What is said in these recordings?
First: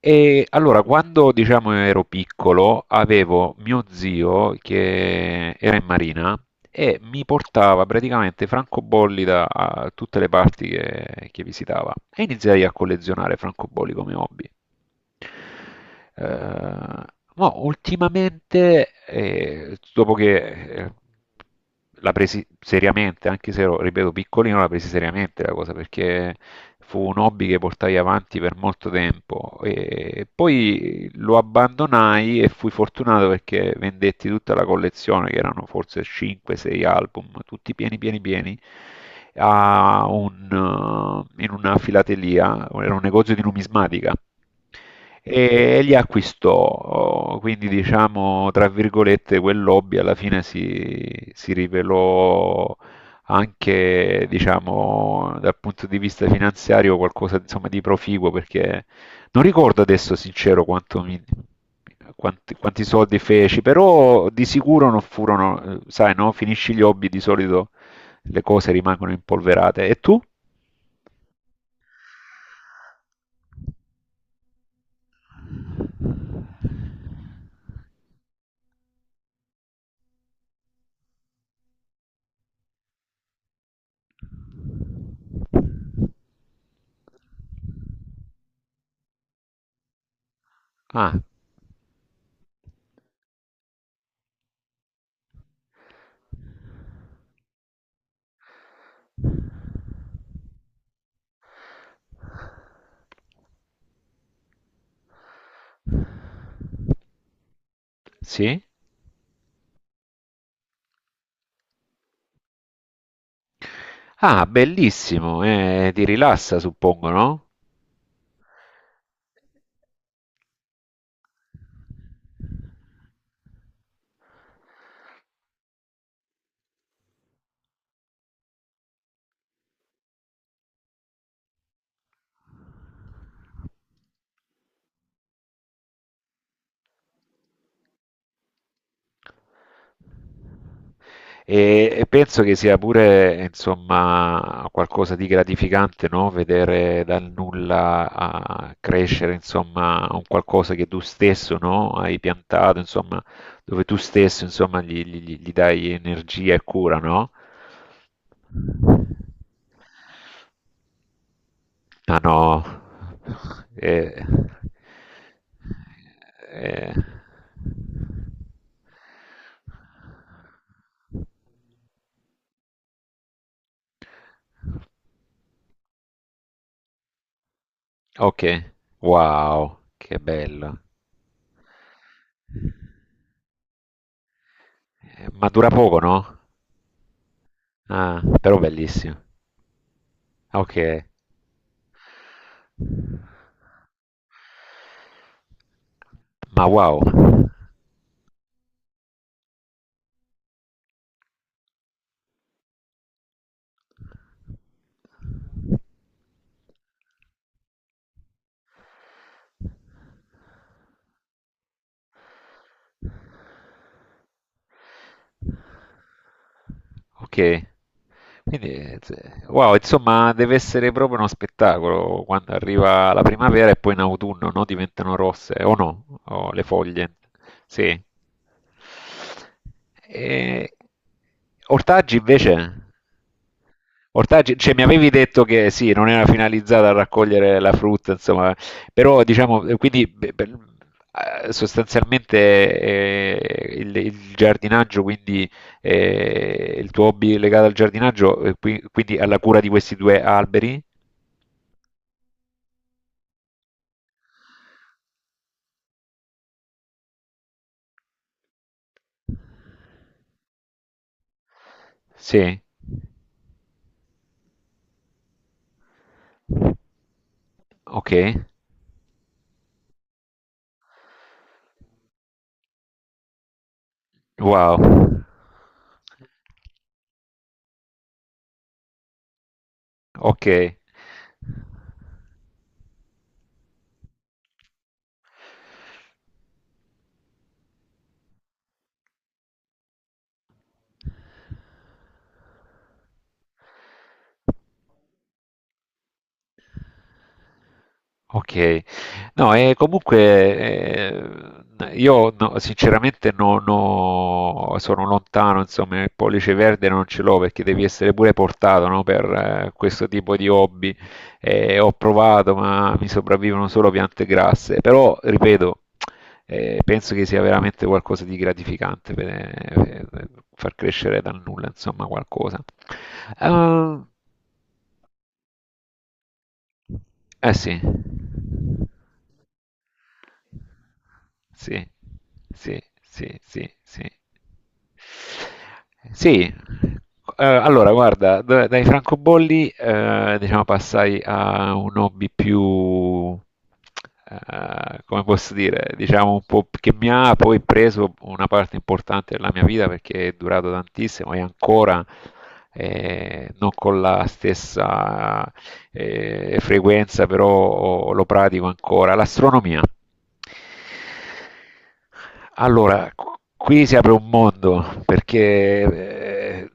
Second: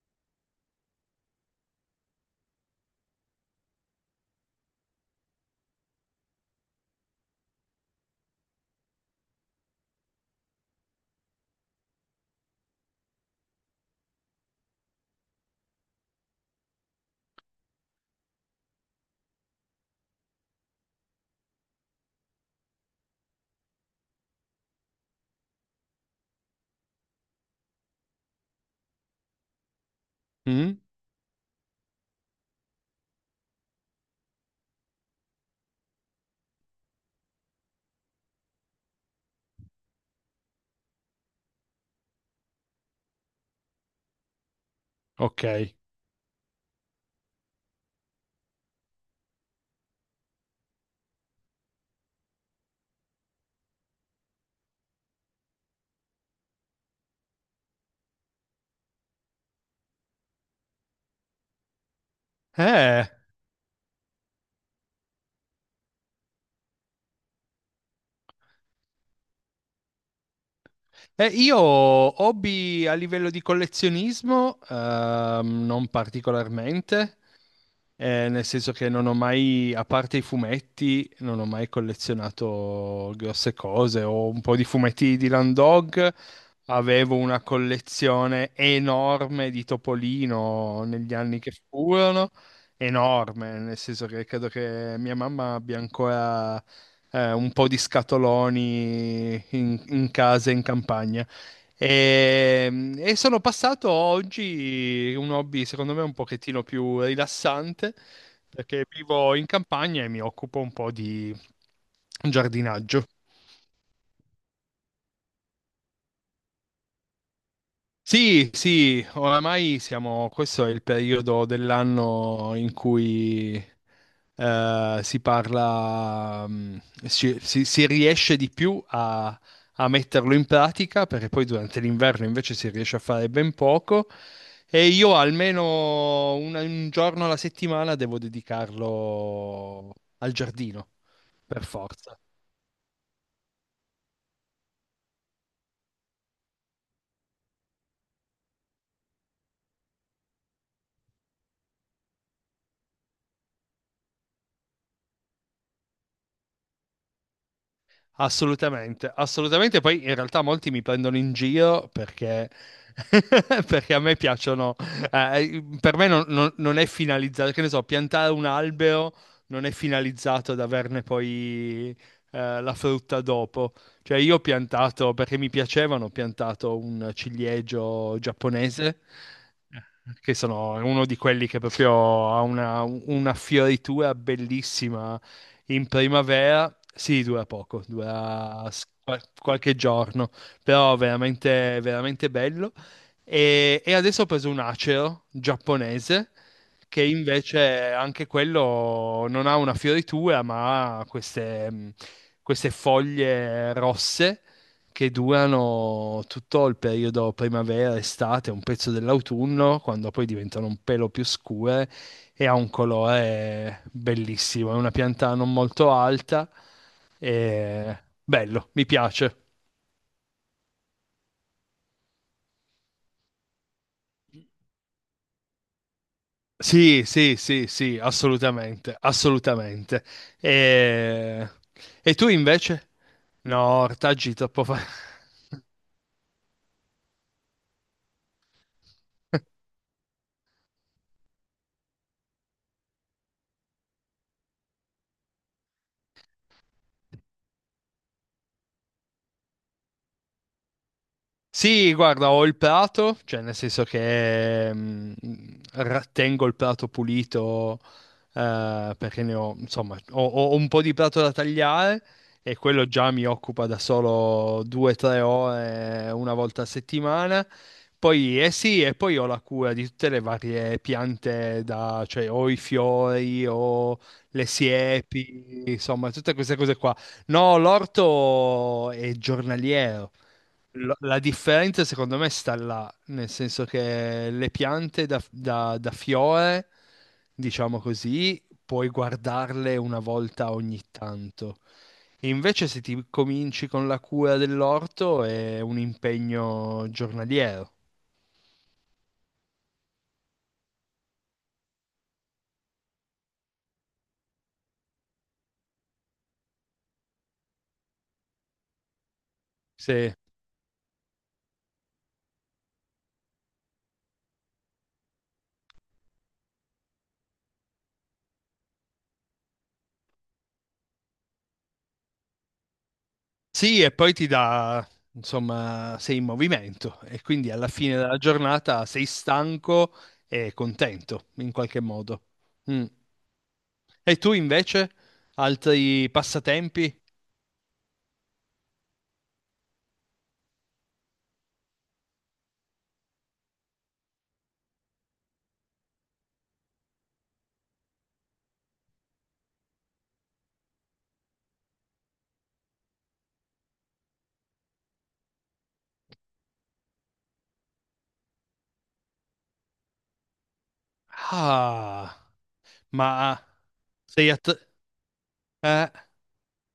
E allora, quando diciamo ero piccolo, avevo mio zio che era in marina e mi portava praticamente francobolli da a tutte le parti che visitava e iniziai a collezionare francobolli come hobby. Eh, no, ultimamente, dopo che la presi seriamente, anche se ero, ripeto, piccolino, la presi seriamente la cosa perché fu un hobby che portai avanti per molto tempo e Mm, poi lo abbandonai e fui fortunato perché vendetti tutta la collezione, che erano forse 5-6 album, tutti pieni, pieni, pieni. A un, in una filatelia, era un negozio di numismatica ok. e li acquistò, oh, quindi diciamo, tra virgolette, quel hobby alla fine si rivelò anche, diciamo, dal punto di vista finanziario qualcosa, insomma, di proficuo, perché non ricordo adesso, sincero, quanti, quanti Eh, soldi feci, però di sicuro non furono, sai, no? Finisci gli hobby, di solito le cose rimangono impolverate. E tu? Io hobby a livello di collezionismo, non particolarmente. Nel senso che non ho mai, a parte i fumetti, non ho mai collezionato grosse cose. Ho un po' di fumetti di Land Dog, avevo una collezione enorme di Topolino negli Ah, anni che furono, enorme, nel senso che credo che mia mamma abbia ancora un po' di scatoloni in casa in campagna. E, e sono passato oggi un hobby, secondo me, un pochettino più rilassante, sì? perché vivo in campagna e mi occupo un po' di giardinaggio. Ah, bellissimo, ti rilassa, suppongo, no? Sì, sì, oramai siamo, questo è il periodo dell'anno in cui si parla, si riesce di più a metterlo in pratica, perché poi durante l'inverno invece si riesce a fare ben poco e io almeno un giorno alla settimana devo dedicarlo al giardino, per E forza. penso che sia pure, insomma, qualcosa di gratificante, no? Vedere dal nulla a crescere, insomma, un qualcosa che tu stesso, no? Hai piantato, insomma, dove tu stesso, insomma, gli dai energia e cura, no? Assolutamente, assolutamente. Poi in realtà molti mi prendono in giro Ma perché, no, perché a me eh, piacciono. Per me non è eh, finalizzato, che ne so, piantare un albero non è finalizzato ad averne poi la frutta dopo. Cioè io ho piantato, perché mi piacevano, ho piantato un ciliegio ok, giapponese, wow, che che sono bello. uno di quelli che proprio ha una fioritura bellissima Ma dura in poco, no? primavera, sì, dura poco, Ah, però dura bellissimo. Qualche giorno, Ok, però veramente, veramente bello. E adesso ho preso un acero giapponese, ma wow. che invece anche quello non ha una fioritura, ma ha queste foglie rosse che durano tutto il periodo primavera, estate, un pezzo dell'autunno, quando poi diventano un pelo più scure e ha un colore bellissimo. È una pianta non molto alta Ok, e quindi bello, mi piace. Wow, insomma deve essere proprio uno spettacolo quando arriva la primavera e poi in autunno, no? Diventano rosse o no? O le Sì, foglie, sì, sì, sì, sì. assolutamente, assolutamente. E... E, e Ortaggi tu invece? invece? No, ortaggi Ortaggi, troppo cioè fa... mi avevi detto che sì, non era finalizzata a raccogliere la frutta, insomma, però diciamo, quindi beh, beh, sostanzialmente il giardinaggio, quindi il tuo hobby legato al giardinaggio, quindi alla cura di questi due alberi? Sì, guarda, ho il prato, cioè nel senso che tengo il prato pulito perché ne ho, insomma, ho un po' di prato da tagliare e Sì, quello già mi occupa da solo 2 o 3 ore una volta a settimana. ok, Poi, eh sì, e poi ho la cura di tutte le varie piante, cioè ho i fiori, ho le wow, siepi, insomma, tutte queste cose qua. No, l'orto è giornaliero. ok. La differenza secondo me sta là, nel senso che le piante da, da fiore, diciamo così, puoi guardarle una volta ogni tanto. Invece se ti cominci con la cura dell'orto è un impegno giornaliero. Ok, no, e comunque io no- sinceramente non ho- sono lontano, insomma, il pollice verde non ce l'ho perché devi essere pure portato, no, per questo Sì. tipo di hobby. Ho provato, ma mi sopravvivono solo piante grasse, però ripeto, penso che sia veramente qualcosa di gratificante per far crescere dal nulla, insomma, qualcosa. Sì, e Ah, poi ti dà, insomma, sei in movimento e quindi eh alla sì. fine della giornata sei stanco e contento in qualche Sì, modo. sì, Mm. sì, sì, sì. E tu invece? Altri Sì, passatempi? Allora guarda, dai francobolli diciamo passai a un hobby più, come posso dire, diciamo un po' che mi ha poi preso una parte importante della mia vita perché è durato tantissimo e ancora non con la stessa frequenza, però lo pratico ancora. L'astronomia. Ah, Allora, ma qui si apre un sei a... mondo eh? perché eh,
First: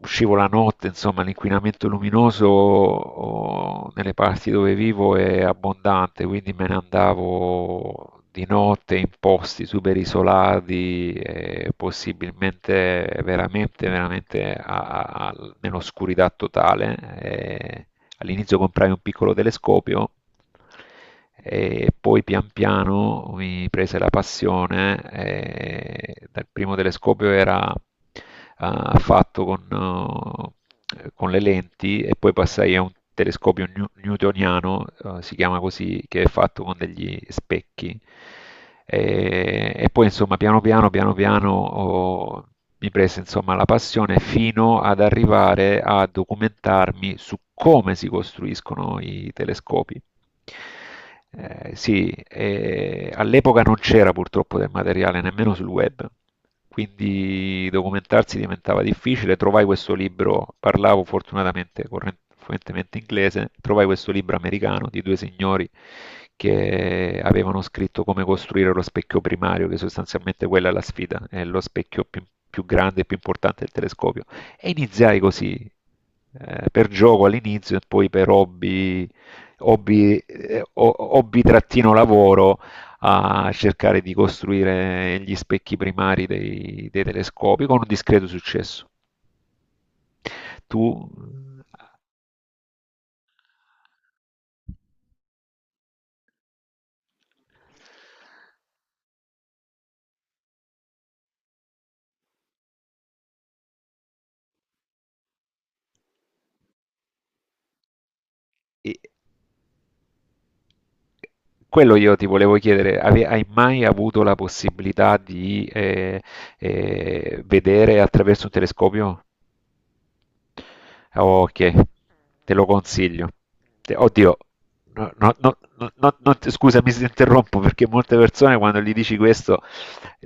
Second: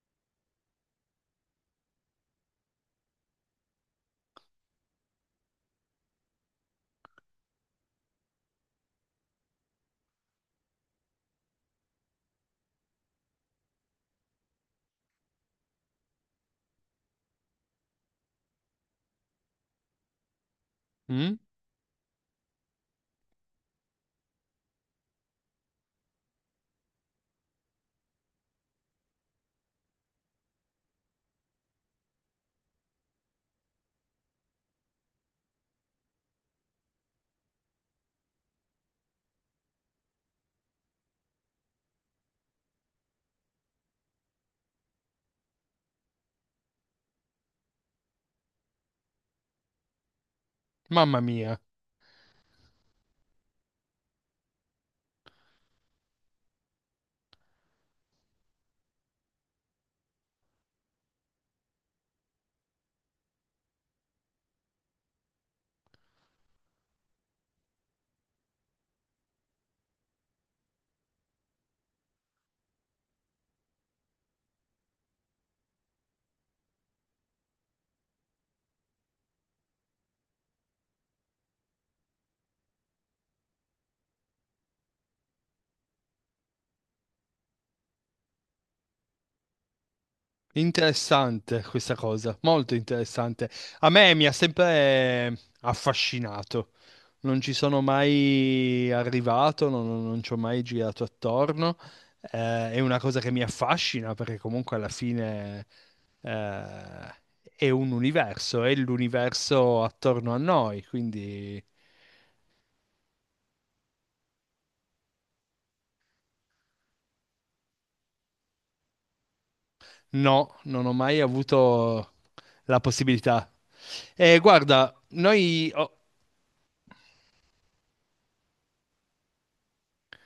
uscivo la notte, insomma, l'inquinamento luminoso oh, nelle parti dove vivo è abbondante, quindi me ne andavo di notte in posti super isolati, possibilmente veramente, veramente nell'oscurità totale. Eh, All'inizio comprai un piccolo telescopio Mm? e poi pian piano mi prese la passione. E dal primo telescopio era ah, con le lenti e poi passai a un telescopio newtoniano, si chiama così, che è fatto con degli specchi e poi insomma piano piano, mi prese insomma la passione fino ad arrivare a documentarmi su come si costruiscono i telescopi. Mamma mia. Sì, e all'epoca non c'era purtroppo del materiale nemmeno sul web, quindi documentarsi diventava difficile. Trovai questo libro, parlavo fortunatamente fluentemente inglese, trovai questo libro americano di due signori che avevano scritto come costruire lo specchio primario, che sostanzialmente quella è la sfida, è lo specchio più, più grande e più importante del telescopio. E iniziai così, per gioco all'inizio e poi per hobby hobby, hobby-lavoro a cercare di costruire gli specchi primari dei telescopi con un discreto successo. Tu, Interessante questa cosa, molto interessante. A me mi ha sempre affascinato. Non ci sono mai arrivato, non ci ho mai girato attorno. È una cosa che mi affascina perché comunque alla fine eh, è un universo, è eh, l'universo attorno a noi. Quindi quello io ti volevo chiedere, hai mai avuto la possibilità di vedere attraverso un telescopio? no, non ho mai Ok, avuto te lo la consiglio. possibilità. Oddio, Guarda, non ti- scusami se ti interrompo perché molte persone quando gli dici questo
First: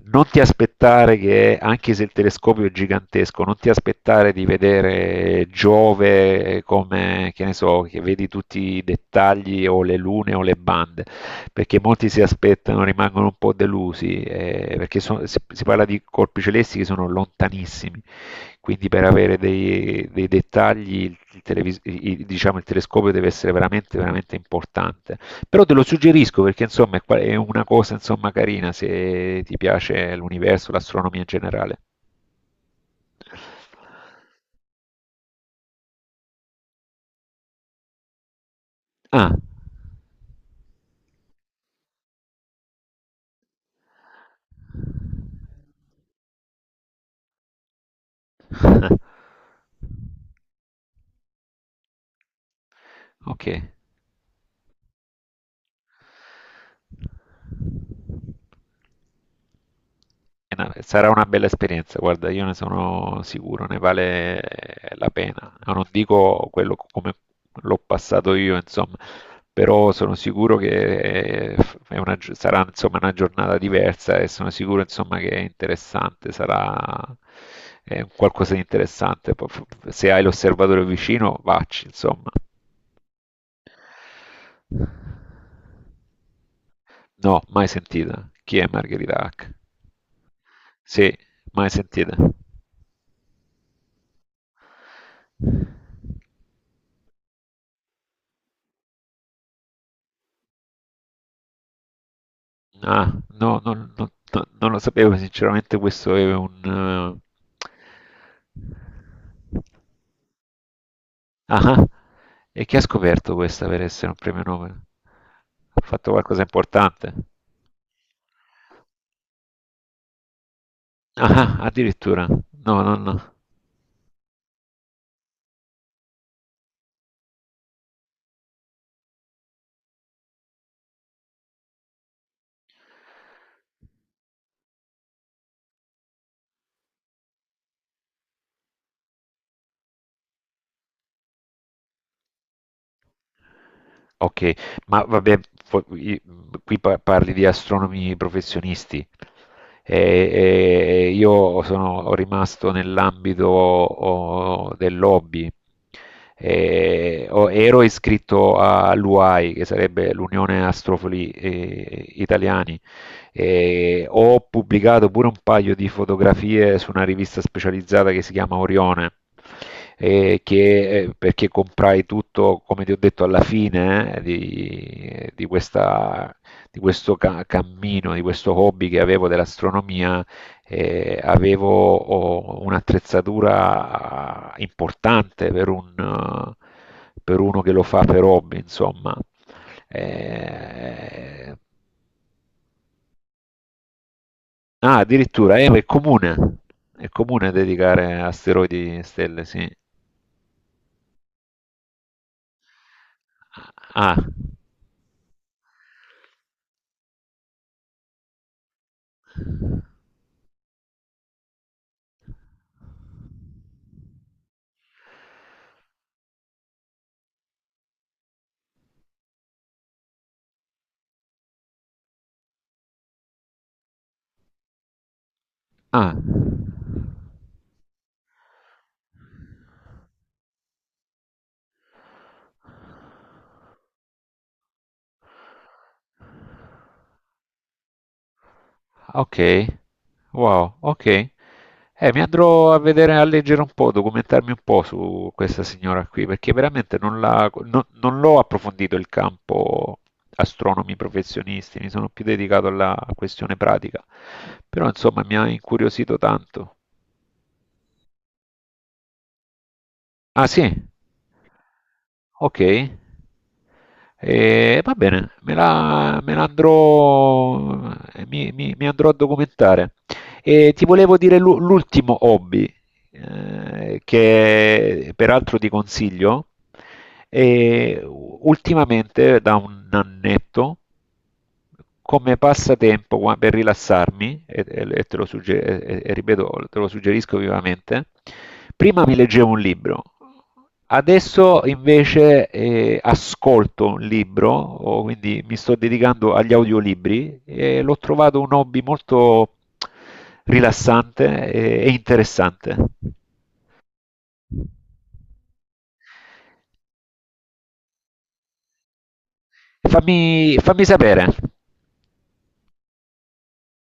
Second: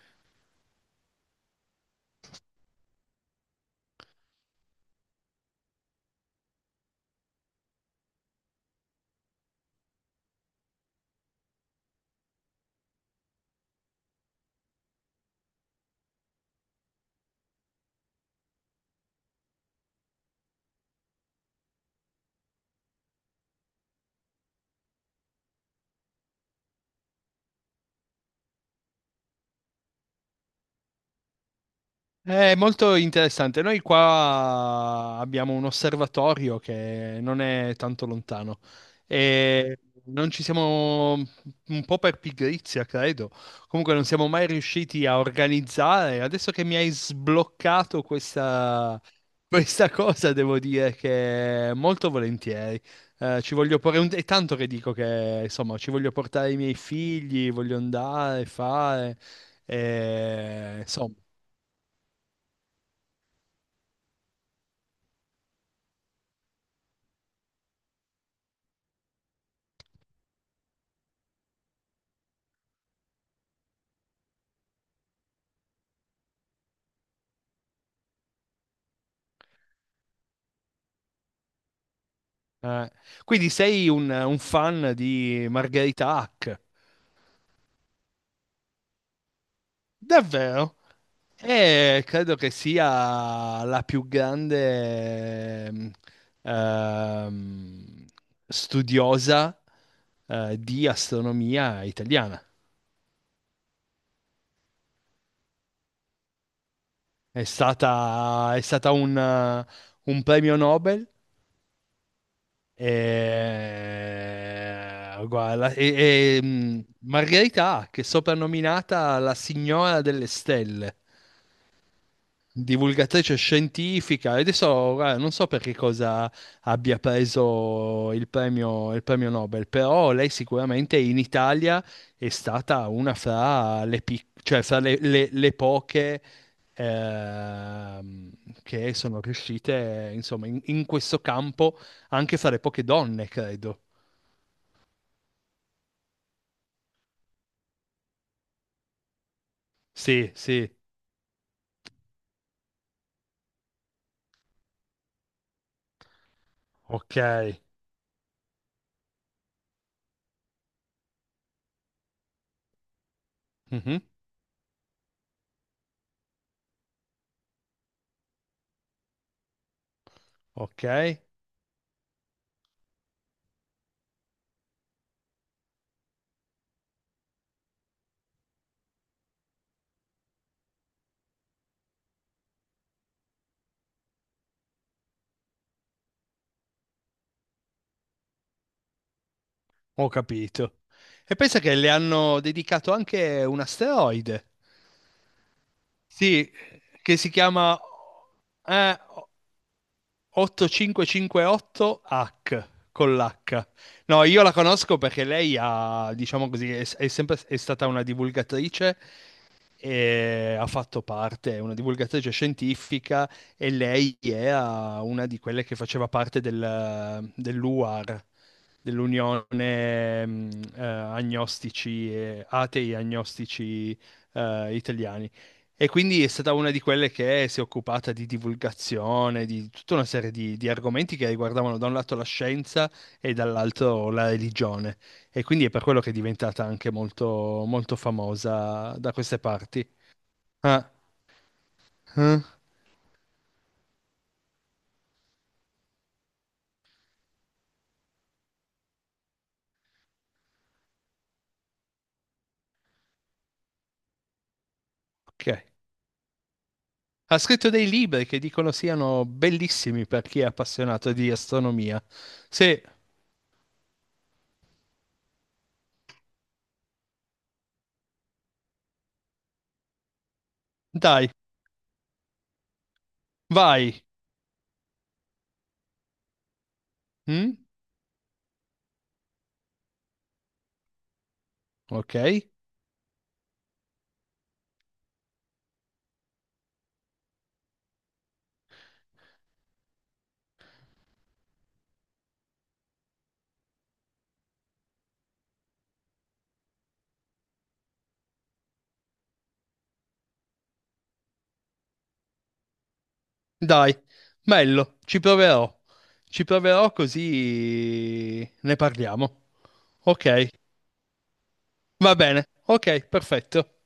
non ti aspettare che, anche se il telescopio è gigantesco, non ti aspettare di vedere Giove come, che ne so, che vedi tutti i dettagli o le lune o le bande perché molti si aspettano, rimangono un po' delusi, perché si parla di colpi celesti che sono lontanissimi, quindi per avere dei dettagli diciamo, il telescopio deve essere veramente, veramente importante. Però te lo suggerisco perché insomma è, è una cosa insomma, carina se ti piace l'universo, l'astronomia in generale. è molto interessante. Noi qua abbiamo un osservatorio che non è tanto lontano Ah, e non ci siamo, un po' per pigrizia, credo. Comunque non siamo mai riusciti a organizzare. Adesso che mi hai sbloccato questa, questa cosa, devo dire che molto volentieri. Ci ok. voglio porre un... È tanto che dico che, insomma, ci voglio portare i miei figli, voglio andare, fare, e, Sarà insomma. una bella esperienza, guarda, io ne sono sicuro, ne vale la pena. Ah, non dico quello come l'ho passato io, insomma, però sono sicuro che sarà insomma, una giornata diversa e sono sicuro insomma, che è interessante, sarà qualcosa di interessante. Poi, se hai l'osservatore vicino, vacci, insomma. Eh, quindi sei un fan di Margherita Hack? No, mai sentita. Chi è Margherita Hack? Davvero? Sì, mai E sentita. credo che sia la più grande ehm, studiosa di astronomia italiana. Ah, non lo sapevo, sinceramente questo è un... eh, È stata un premio Nobel. ah, e chi ha scoperto questa per essere un premio Nobel? Ha e, guarda, fatto e- qualcosa e, mm, importante? Margherita Hack è soprannominata la signora delle stelle Ah, addirittura. No, no, no. divulgatrice scientifica. E adesso guarda, non so per che cosa abbia preso il premio, Nobel, però lei sicuramente in Italia è stata una fra cioè fra le poche ehm, che sono riuscite, insomma, in questo campo, anche fra le poche donne, credo. Ok, ma vabbè, qui parli di astronomi professionisti, Sì, sì, e io sono rimasto nell'ambito oh, del lobby. ok. E, oh, ero iscritto all'UAI, che sarebbe l'Unione Astrofoli Italiani. Mhm, E ho pubblicato pure un paio di fotografie su una rivista specializzata che si chiama Orione. Eh, ok, perché comprai tutto, come ti ho detto, alla fine di questa cammino, di questo hobby che avevo dell'astronomia, avevo oh, un'attrezzatura importante per, un, per uno che lo fa per hobby, insomma. ho capito. E Eh, pensa che le hanno dedicato anche un asteroide. ah, Sì, è che si comune chiama dedicare asteroidi eh, e stelle, sì. 8558H con l'H. Ah, No, io la conosco perché lei ha, diciamo così, è sempre è stata una divulgatrice e ha fatto parte, è una divulgatrice scientifica e lei era una di quelle che faceva parte dell'UAR, dell'Unione Agnostici, Atei Agnostici Italiani. E ah. quindi è stata una di quelle che si è occupata di divulgazione, di tutta una serie di argomenti che riguardavano da un lato la scienza e dall'altro la religione. E quindi è per quello che è diventata anche molto, molto famosa da queste Ok, parti. wow, Ah, ok. Mi eh, andrò a vedere, a leggere un po', documentarmi un po' su questa signora qui, perché veramente non la- non- non l'ho approfondito il campo astronomi professionisti, mi sono più dedicato alla questione pratica. Però insomma mi ha ok. incuriosito tanto. Ha scritto dei libri che dicono siano bellissimi per chi è Ah sì? appassionato di astronomia. Sì, Okay. Va bene, me la andrò mi mi mi andrò a documentare. E ti volevo dai, dire l'ultimo hobby, vai. che peraltro ti consiglio, Mm? e ultimamente da un annetto Ok, come passatempo per rilassarmi, te lo ripeto, te lo suggerisco vivamente, prima mi leggevo un libro, adesso invece ascolto un libro, o quindi mi sto dedicando agli audiolibri e l'ho trovato un hobby molto rilassante e interessante. dai, bello, ci proverò. Ci proverò così ne parliamo. Ok, Fammi sapere. va bene. Ok, perfetto.